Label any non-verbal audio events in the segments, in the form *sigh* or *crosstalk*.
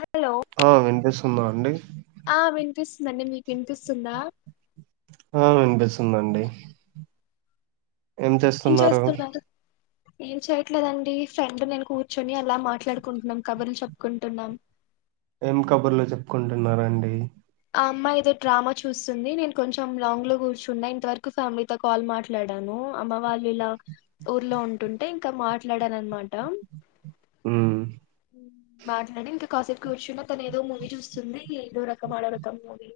Hello ఆ వినిపిస్తుందా అండి. పిస్తుందండి, మీకినిపిసుందా. ఆ వినిపిసుందండి. ఏం చేస్తున్నారు. ఏం చేయట్లేదండి, ఫ్రెండ్ నేను కూర్చొని అలా మాట్లాడుకుంటున్నాం., కబుర్లు చెప్పుకుంటున్నాం. ఏం కబుర్లు చెప్పుకుంటున్నారండి. ఆ అమ్మాయి ఎదో డ్రామా చూస్తుంది. నేను కొంచెం లాంగ్ లో గూర్చున్నా ఇంతవరకు ఫ్యామిలీతో కాల్ మాట్లాడాను. ఊ అమ్మ వాళ్ళు ఇలా ఊర్లో ఉంటుంటే ఇంకా మాట్లాడానన్ మాట. ఊమ్మ్ మ్మ్ మాట్లాడి ఇంకా. కాసేపు కూర్చున్న తన ఏదో మూవీ చూస్తుంది ఇడో రకం ఆడో రకం మూవీ.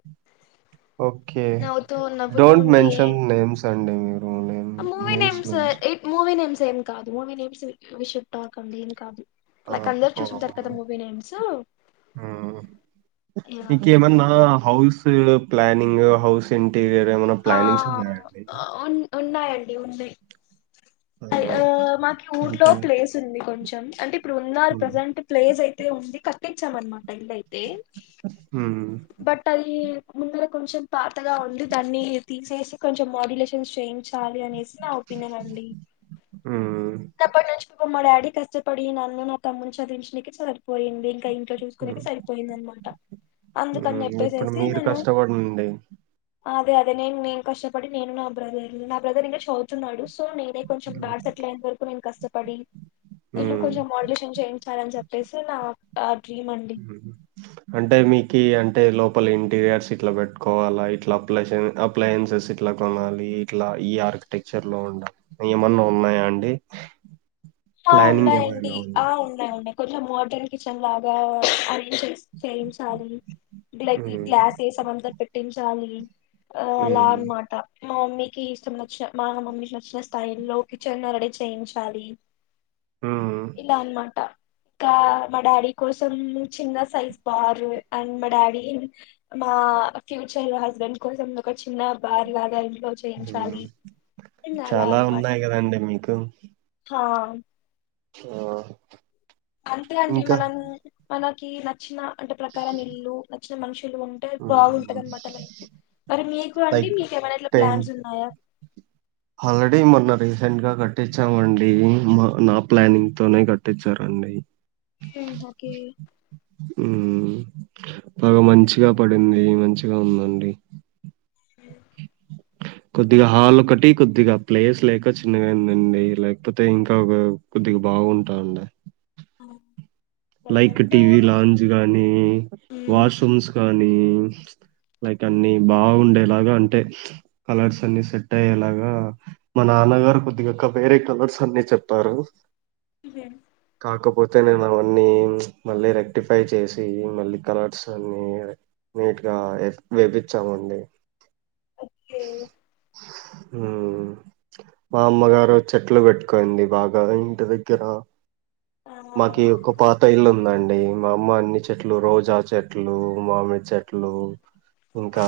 ఓకే. నవ్వుతూ నవ్వుతూ డోంట్ ఉంటే మెన్షన్ ఏం నేమ్స్ అండి మీరు నేమ్, నేమ్స్ మెన్. ఏం ఎయిట్ మూవీ నేమ్స్ ఏం కాదు మూవీ నేమ్స్ విషుటాక్ అండి ఏం కాదు. ఆ లైక్ అందరు ఆ చూసుంటారు కదా మూవీ నేమ్సు ఇంకేమన్నా హౌసులు ప్లానింగు హౌస్ ఇంటీరియర్ ఏమన్నా ఆ ప్లానింగ్స్ ఉన్నాయ అండి. ఉన్ ఉన్నాయండి ఉన్నాయ్ ఆ మాకి ఊర్లో అంటే ప్లేస్ ఉంది కొంచెం అంటే ఇప్పుడు ఉన్నారు మ్మ్ ప్రజెంట్ ప్లేస్ అయితే ఉంది క కట్టిచనమాట ఇళ్లయితే మ్మ్ బట్ అది ముందర కొంచెం పాతగా ఉంది దాన్ని తీసేసి కొంచెం మాడ్యులేషన్ చేయించాలి అనేసి. నా ఒపీనియన్ అండి మ్మ్ ఇగ అప్పటి నుంచి మా డాడీ కష్టపడి నన్ను నా తమ్ముని చదివించడానికి సరిపోయింది ఇంక ఇ ఇంట్లో మ్మ్ చూసుకునేకి సరిపోయింది అనమాట అందుకని మ్మ్ ఇప్పుడు చెప్పేసేసి మీరు నేను కష్టపడండి అదే అదే నేను నేను కష్టపడి నేను నా బ్రదరు నా బ్రదర్ ఇంకా చదువుతున్నాడు. సో నేనే కొంచెం డాడ్ సెటిల్ అయ్యేంత వరకు నేను కష్టపడి ఇల్లు మ్మ్ కొంచెం మాడిలేషన్ చేయి చాలని చెప్పేసి నా ఆ డ్రీమ్ అండి ఉహు అంటే మీకి అంటే లోప్ లోపల ఇంటీరియర్స్ ఇట్లా పెట్టుకోవాలా ఇట్లా ప్లేసెంతా అప్లెన్సెస్ ఇట్లా కొనాలి ఇట్లా ఈ యర్ ఆర్కిటెక్చర్ లో ఉండ ఏమన్న ఉన్నాయా అండి. ఆ ప్లానింగ్ ఉన్నాయండి ఏమైనా ఆ ఉందా? ఉన్నాయ్ ఉన్నాయ్ కొంచెం మోడ్రన్ కిచెన్ లాగా అన్ని సెట్స్ చేయించాలీ లైక్ హ్మ్. గ్లాసెస్ అంతా పెట్టించాలి. అ అలా హ్మ్. అనమాటా మా మమ్మీకి ఇష్టమనిచ్చామా మమ్మీకి నచ్చిన స్టైల్ లో కిచెన్ రెడీ చేయించాలి. హ్మ్. ఇలా అనమాటా ఇంకా మా డాడీ కోసం చిన్న సైజ్ బార్ అండ్ మా డాడీ మా ఆ ఫ్యూచర్ హస్బెండ్ కోసం ఒక చిన్న బార్ లాగా ఇంట్లో హ్మ్. చేయించాలి ఇన్ అలా చాలా అన్నమాట ఉన్నాయి గదండీ మీకు. ఆ ఆ అంతే అండి ఇంకా మనం మనకి నచ్చిన అంటే ప్రకారం ఇల్లు నచ్చిన మనుష్ లు ఉంటే హ్మ్. బాగుంటదన్నమాట లైఫు మరి మీకు అండీ లైక్ మీకేమైనా ఇట్లా ప్లాన్స్ ఉన్నాయా హాల్రెడీ మొన్న రీసెంట్ గా గట్టించామండి మ నా ప్లానింగ్ తోనే గట్టిచ్చారనండి. ఉన్నాయ్ ఉ ఓకే ఉ బాగా మంచిగా పడింది మంచిగా ఉందండి *inaudible* కొద్దిగా హాల్ ఒకటి కొద్దిగా ప్లేస్ లేక చిన్నగా అయిందండీ లేకపోతే ఇంకా ఒక కొద్దిగ బ బాగుంటండ్య ఆ, లైక్ ప్రజెంట్ టీవీ లాంజ్ గానీ ఉహు వాష్రూమ్స్ కానీ లైక్ అన్ని బాగుండేలాగ అంటే కలర్సన్నీ సెట్ అయ్యే లాగా మా నాన్నగారు కొద్దికక్క వేరే కలర్స్ అన్నీ చెప్పారూ. ఇదేమ్ కాకపోతె నేను అవన్నీ చ్ మళ్ళీ రెక్టిఫై చేసి మళ్లి కలర్స్ అన్నీ నీటిగా ఏప్ వేపిచ్చామండి ఓకే ఉ మా అమ్మగారు చెట్లు పెట్టుకుంది బాగా ఇంటి దగ్గర. ఆ మాకీ ఒక పాత ఇల్లు ఉందండి డి మా అమ్మ అన్ని చెట్లు, రోజా చెట్లు మామిడి చెట్లు ఇంకా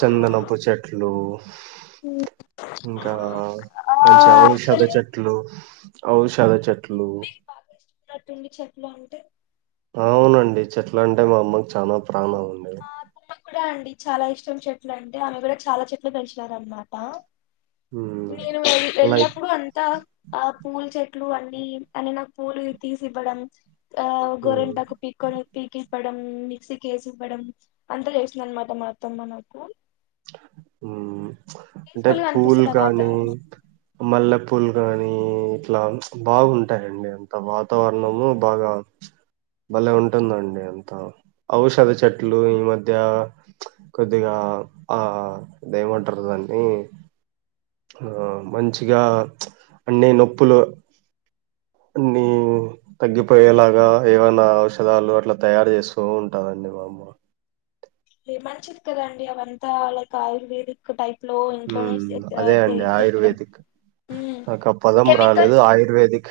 చందనపు చెట్లూ ఇంకా ఆ మంచి ఔషధ యాక్చువల్లీ మీ చెట్లు ఔషధ చె మమ్మీకి బాగ ఇష్టమున్నట్టుంది చెట్లు అంటే. ఆవునండి చెట్లంటే మా అమ్మకి చానా ప్రాణం అండి మా అత్తమ్మ కి కూడా అండి చాలా ఇష్టం. కొన్ని చెట్లు అంటే, ఆమె గుడా చాలా చెట్లు పెంచినారన్నమాటా. మ్మ్ నేను వెళ్ లైక్ ఎళ్ళినప్పుడు అంతా ఆ పూల్ చెట్ లు అన్నీ అని నాకు పూలు తీసివ్వడం, ఆ మ్మ్ గోరెంటాకు పీక్కొని, పీకిస్తడ్. మ్మ్ మిక్సీకేసి ఇవ్వడం, అంతా చేస్తుందిన్నమాట మా అత్తమ్మ నాకూ. మ్మ్ అంటే గా పువ్వుల్ అనిపిస్తది ఆ కానీ, వాతావరణం మల్లె పూలు గానీ మ్మ్ ఇట్ల బాగుంటాయండి అంత వాతావరణమూ బాగా బలే ఉంటుందండి అంతా. ఔషధ చెట్లూ ఈ మధ్యా ప్చ్! కొద్దిగా ఆఆ డేమంటరు దాన్నీ? ఆ మంచిగా ప్చ్! అన్నీ నొప్పులు అన్నీ తగ్గిపోయేలాగా ఏమన్నా ఔషదాలు అట్ల తయారు జేస్తూ ఉంటదండి మా అమ్మా. ఎ మంచిది కదండి అవంతా లైక్ ఆయుర్వేదిక్ టైప్ లో ఇంట్లోనే చె ఆ చెయ్ చెయ్యడం. ఒక పదం రాలేదు. ఆయుర్వేదిక్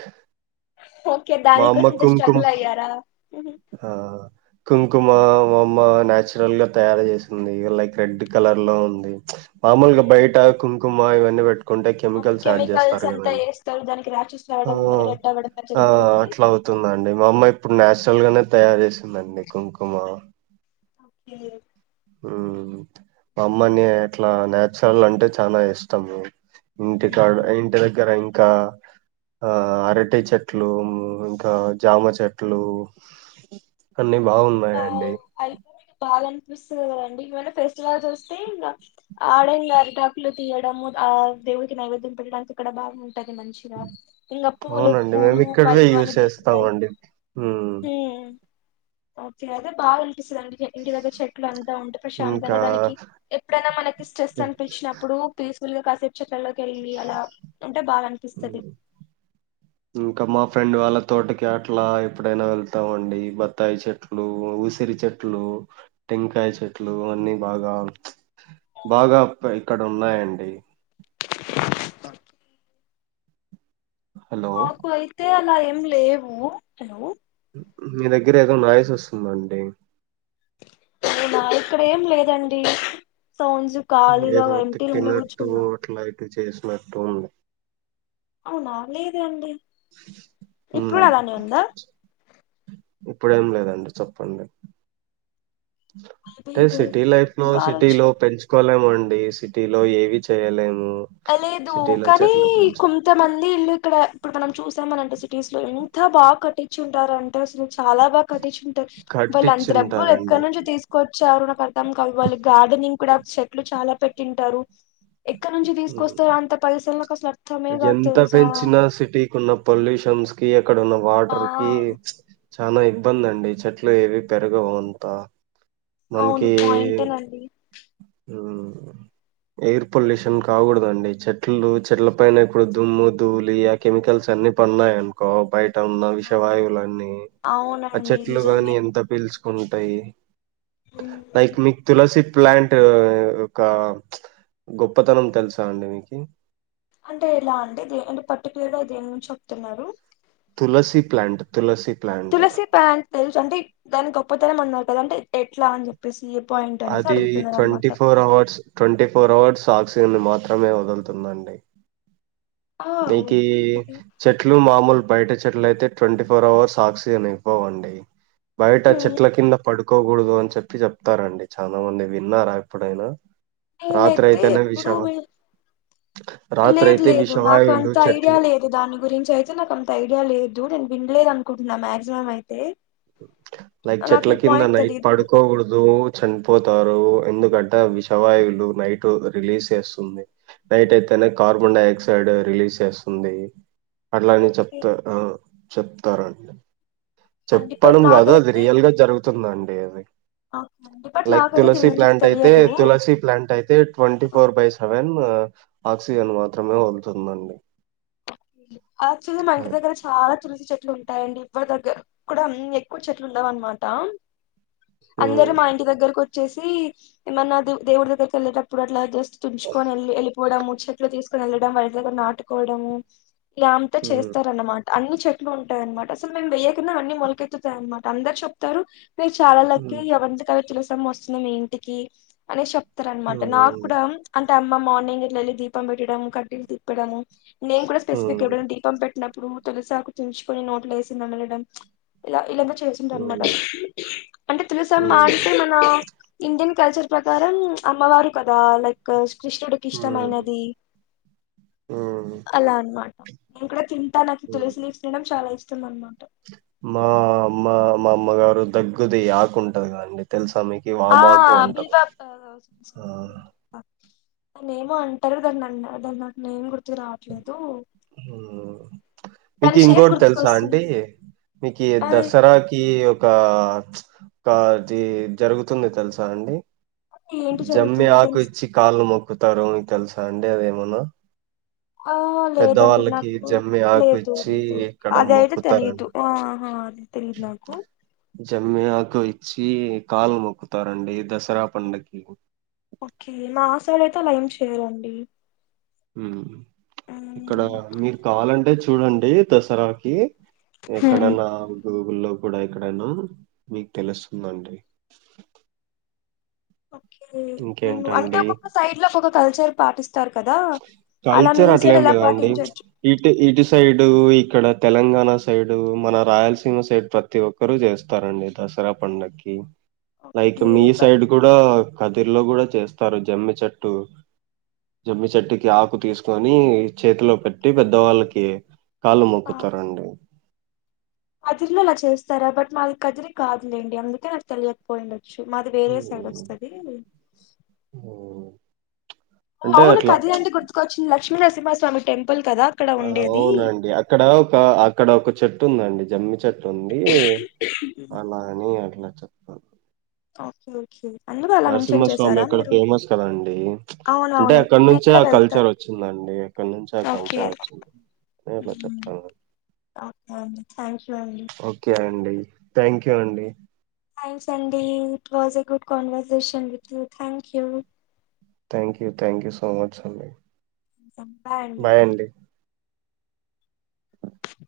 ఓకే మా ఆమ్మ దానికోసం ఇంత కుంకుమ్, స్ట్రగుల్ అయ్యారా ఆ కుంకుమ్ మా అమమ్మా నాచురల్ గా తయారు చేసింది. లైక్ రెడ్ కలర్ లో ఉంది. ప్చ్! మామలుగా బయట కుంకుమ ఇవన్నీ బెట్ కుంటే అవును కెమికల్స్ యాడ్ చేస్తారు కెమికల్స్ అంతా గదని, వేస్తారు దానికి ర్యాషెస్ ఆ రావడం రెడ్ అవ్వడం ఆ జరుగుతది అట్లవు తుందండి మా అమ్మ ఇప్పుడు నాచురల్ గనే తయారు జేసిందండి కుంకుమా. ఒక్కే మ్మ్ అమ్మని ఇట్లా నాచురల్ అంటే చాల ఇష్టం ఇంటి కాడ ఇంటి దగ్గర ఇంకా ఆ అరటి చెట్లు ఇంక జామ చెట్లు అన్ని బాగున్నాయండి వస్తది కదండి ఏమైనా ఫెస్టివల్ వస్తే ఇంక ఆడే ఇంగ అరిటాకులు తీయడము ఆ దేవునికి నైవద్యం పెట్టడానికి ఇక్కడ బాగు టది మంచిగా ఇంకా పూలు అవునండి మేము పూలు ఇక్కడివే పళ్ళు యూజ్ అని దొరుకుతాయి చేస్తామండి. హ్మ్ మ్మ్ ఓకే అయితే బాగా అనిపిస్తుంది ఇంటి దగ్గర చెట్లు అం ఇంకా ప్రశాంతంగా దానికి ఎప్పుడైనా మనకి స్ట్రెస్ అనిపించినప్పుడు పీ పీస్ ఫుల్గా కాసేపు చెట్టల్లోకి వెళ్ళి అలా బాగా అనిపిస్తది ఇంక మా ఫ్రెండ్ వాళ్ళు తోటకి అట్లా ఎప్పుడైనా వెళ్తామండి బత్తాయి చెట్లు ఉసిరి చెట్లు టెంకాయ చెట్లు అన్నీ బాగా బాగాబ్ ఇక్కడ ఉన్నాయండి హలో మాకు అయితే అలా ఏం లేవు హలో మీ దగ్గర ఏదో నాయిస్ వస్తుంది అండి అవునా ఇక్కడ ఏం లేదండి సౌండ్స్ ఖాళీగా ఏదో పెట్టి ఇంట్లో కూర్చుకున్నా మా ఇంట్లో ఉన్నాయ్ బా లేదండి ఇప్పుడు హ్మ్ అలానే ఉందా ఇప్పుడేం లేదండి చెప్పండి అంటే సిటీ లైఫ్ లో సిటీ గాలొచ్చి లో పెంచుకోలేమ్ అండి ఈ సిటీ లో ఏవి చేయలేము. అ లేదు సిటీలో కానీ చెట్లు పెంచి కొంతమంది ఇల్లు ఇక్కడ ఇప్పుడు మనం చూసామన అంటే సిటీస్ లో ఎంత బాగా కట్టించుంటారు అంటే అసలు చాలా బాగా కట్టించు వాళ్లు అంత డబ్బులు కట్టించుంటారండి. ఎక్కడ నుంచి తీసుకో త్ తెచ్చారు నాకు అర్థం కాదు వాళ్ళు గార్డెనింగ్ కూడా చెట్లు చాలా పెట్టింటరు ఎక్కడ నుంచి తీ కాదు ఎంత తెలుసా పెంచినా సిటీకి ఉన్న పొల్యూషన్స్ కి అక్కడ ఉన్న ఆ వాటర్ కీ చ్ చానా ఇబ్బంది అండి చెట్లు ఏవి పెరగవు అంతా అవును మనకీ పాయింటేనండి ఉమ్ ఎయిర్ పొల్యూషన్ కాకూడదండి. చెట్లు చెట్ల పైన ఇప్పుడు దుమ్ము దూలి ఆ కెమికల్స్ అ అన్ని పన్నాయినుకో బయట్ టవున్నా ఆ విషవాయువులన్నీ ఆ అవునండి చెట్లు గాని నిజమే ఎంత పీల్చుకుంటయ్. ఉమ్. లైక్ మీక్ తులసి ప్లాంట్ యొక్క గొప్పతనం తెలుసా? అండి మీకి అంటే ఎలా అంటే దే పర్టికులర్ గా దేని గురించి చెప్తున్నారు. Tulsi plant tulsi plant. Tulsi plant తెలుసు అంటే దాని గొప్పతనం అన్నారు కదా ఎట్లా అని చెప్పేసి ఎప్ అది twenty four hours twenty four hours oxygen నీ మాత్రమే వదులుతుందండి. ఆ మీకి చెట్లు మాముల్ బయట చెట్ల అయితే ట్వంటీ ఫోర్ అవర్స్ ఆక్సిజన్ ఇవ్వవండి. బయట హ్మ్ చెట్ల కింద పడు అకోకూడదు అని చెప్పి చెప్తారండి చానా మంది విన్నారా ఎప్పుడైనా రాత్రి నేనైతే అయితే నే ఎప్పుడు విషా విన్- రాత్రి లేదు అయితే లేదు విష నాకు అంత ఐడియా లేదు దాని గురించి అయితే నాకు అంత ఐడియా లేదు. నేను విన్ లేదు అనుకుంటున్నా మాక్సిమమ్ అయితే లైక్ నాకు చెట్ల ఈ కింద పాయింట్ నైట్ తెలీదు పడుకోకూడదు చనిపోతారు. ఎందుకంటే విషవాయువులు నైట్ రిలీజ్ చేస్తుంది. నైట్ అయితేనే కార్బన్ డై ఆక్సైడ్ రిలీజ్ చేస్తుంది. అట్లా అని అని ఓకే చెప్తార్ ఆ చెప్తారండ. అండి బట్ చెప్పడం కాదు అది రియల్ గా జరుగుతుందండి అది అవును లైక్ తులసి ప్లాంట్ అయితే తులసి ప్లాంట్ అయితే ట్వంటీ ఆ ఫోర్ బై సెవెన్ ఆక్సిజన్ మాత్రమే వదులుతుందండి. యాక్చువాల్గా మా ఇంటి అది. దగ్గర చాలా తులసి చెట్లు ఉం ఉంటాయి అండి మా దగ్గర ఇక్కడ ఎక్కువ చెట్లు ఉండవు అనమాట అందరు హ్మ్. మా ఇంటి దగ్గరకు వచ్చేసి ఏమన్నా ద్ దేవుడి దగ్గరికి వెళ్ళేటప్పుడు అట్లా జస్ట్ తుంచుకొని వెళ్ వెళ్ళిపోవడము, చెట్లు తీసుకొని వెళ్ళడం, వాళ్ ఇంటి దగ్గర నాటుకోవడము ఈగా అంత హ్మ్. చేస్తార్ అన్నమాట అన్ని చెట్లు ఉంటాయి అనమాట అసలు మేము వెయ్యకున్నా అన్ని మొలకెత్తుతాయి అనమాట అందరు చెప్తారు. మీరు చాల లక్కీ హ్మ్. అవంత కవి తులుసమ్మ వస్తుంది. మీ ఇంటికి అనేస్ చెప్ ఇస్తార హ్మ్. అనమాట నాకు అవును. కూడా అంటే అమ్మ మార్నింగ్ ఎట్ల ఏళ్ళి దీపం పెట్టడము, కడ్డీలు తిప్పడము నేను కూడా స్పెసిఫక్ హ్మ్. ఎప్పుడన్నా దీపం పెట్ చిన్నప్పుడు తులిసాకు తుంచుకొని నోట్లు ఏసి నమాలడం చ్ ఇల హ్మ్. ఏలేదించి అంటే హ్మ్. తులసమ్మనితే మన ఇండియన్ కల్చర్ ప్రకారం అమ్మవారు కదా లైక్ కృష్ణుడికి హ్మ్. ఇష్టమైనది హ్మ్. అలా అనమాట నేను కూడా తన్ తనకు హ్మ్. తులసి తినడం చాలా ఇష్టం అనమాట మా అమ్మ మా అమ్మగారు దగ్గుది ఆకుంటది కండి తెలుసు ఆ బిల్వప్ ఆ దనే ఏమో అంటరు దాన్నిన్న దాన్నినన్ నాకు నేమ్ గుర్తుకు రావట్లేదు. హలో మీకు దాని షేప్ ఇంకోటి తెలుసా అండి? గుర్తుకొస్తుంది మీకు ఆ దసరాకి ఓక్ కా చి కి జరుగుతుంది తెలుసా అండి ఏంటి జమ్మి జరుగుతుంది ఆకు దాని ఇచ్చి కాళ్ళ మొక్కుతారుకు తెలుసా అండి అదేమనా ఆ లేదండి నాకు జమ్మి ఆకు లేదు ఇచ్చి లేదు ఇక్కడ అద అయితే తెలియదు మొక్కుతారండి ఆహా అ తెలీదు నాకు జమ్మి ఆకు ఇచ్చి కాలు మొక్కుతారండి దసరా పడుకి ఓకే మా సీడ్ అయితే అలా ఎం చేయరండి హు ఇక్కడ మ్మ్. మీరు కావాలంటే చూడండి దసరాకి హ్మ్ ఎక్కడన్నా గూగుల్లో కూడా ఇక్కడనా మీకు తెలుస్తుందండి ఓకే నేను అంటే ఇంకేంటండి ఒక్కొక్క సైడ్ లో ఒక్కొక్క కల్చర్ పాటిస్త కల్చర్ అట్లా ఏం లేదాండి ఛీ పాటించొచ్చు ఇటు ఇటు సైడ్ ఇక్కడ తెలంగాణ సైడు మన రాయలసీమ సైడ్ ప్రతి ఒక్కరు చేస్తారండి దసరా పడుగకి లైక్ ఓకే మీ బట్ సైడ్ కూడా కల్ తీర్లో కూడా చేస్తారు జమ్మి చెట్టు జమ్మి చెట్టుకి ఆకు తీసుకొని చేతిలో పెట్టి పెద్దవాళ్ళకి కాళ్ళు మొక్కుతారండి కదిరి లో అలా చేస్తారా బట్ మాది కదిరి కాదులేండి అందుకే నాకు తెలియకపోయిండ షో మాది వేరే సైడ్ హ్మ్ వస్తుది హ్మ్ అంటే అవును అట్లా కదిరి అంటే గుర్తుకుచ్చి లక్ష్మీరసింహస్వామి టెంపుల్ కదా అక్కడ ఉండేది అవునండి అక్కడ ఒక అక్కడ ఒక చెట్టు ఉందండి జమ్మి చెట్టు *unintelligible* కఒకే ఒకే నరసింహస్వామి అక్కడ ఫేమస్ కదండి అంటే అవునవును అక్కడ నేను నుంచే కూడా ఆ కల్చర్ వెళ్తాను వచ్చిందం అందే ఎక్కడ నుంచి ఆ ఓకే కల్చర్ వచ్చింది నేను ఇట్లా మ్మ్. చెప్తాను ఓకే అండి థ్యాంక్ యూ అండి అడి థ్యాంక్ యూ అండి థ్యాంక్స్ అండి it was a good conversation with you thank you thank you thank you so much సంయ చెప్పాలండి అదే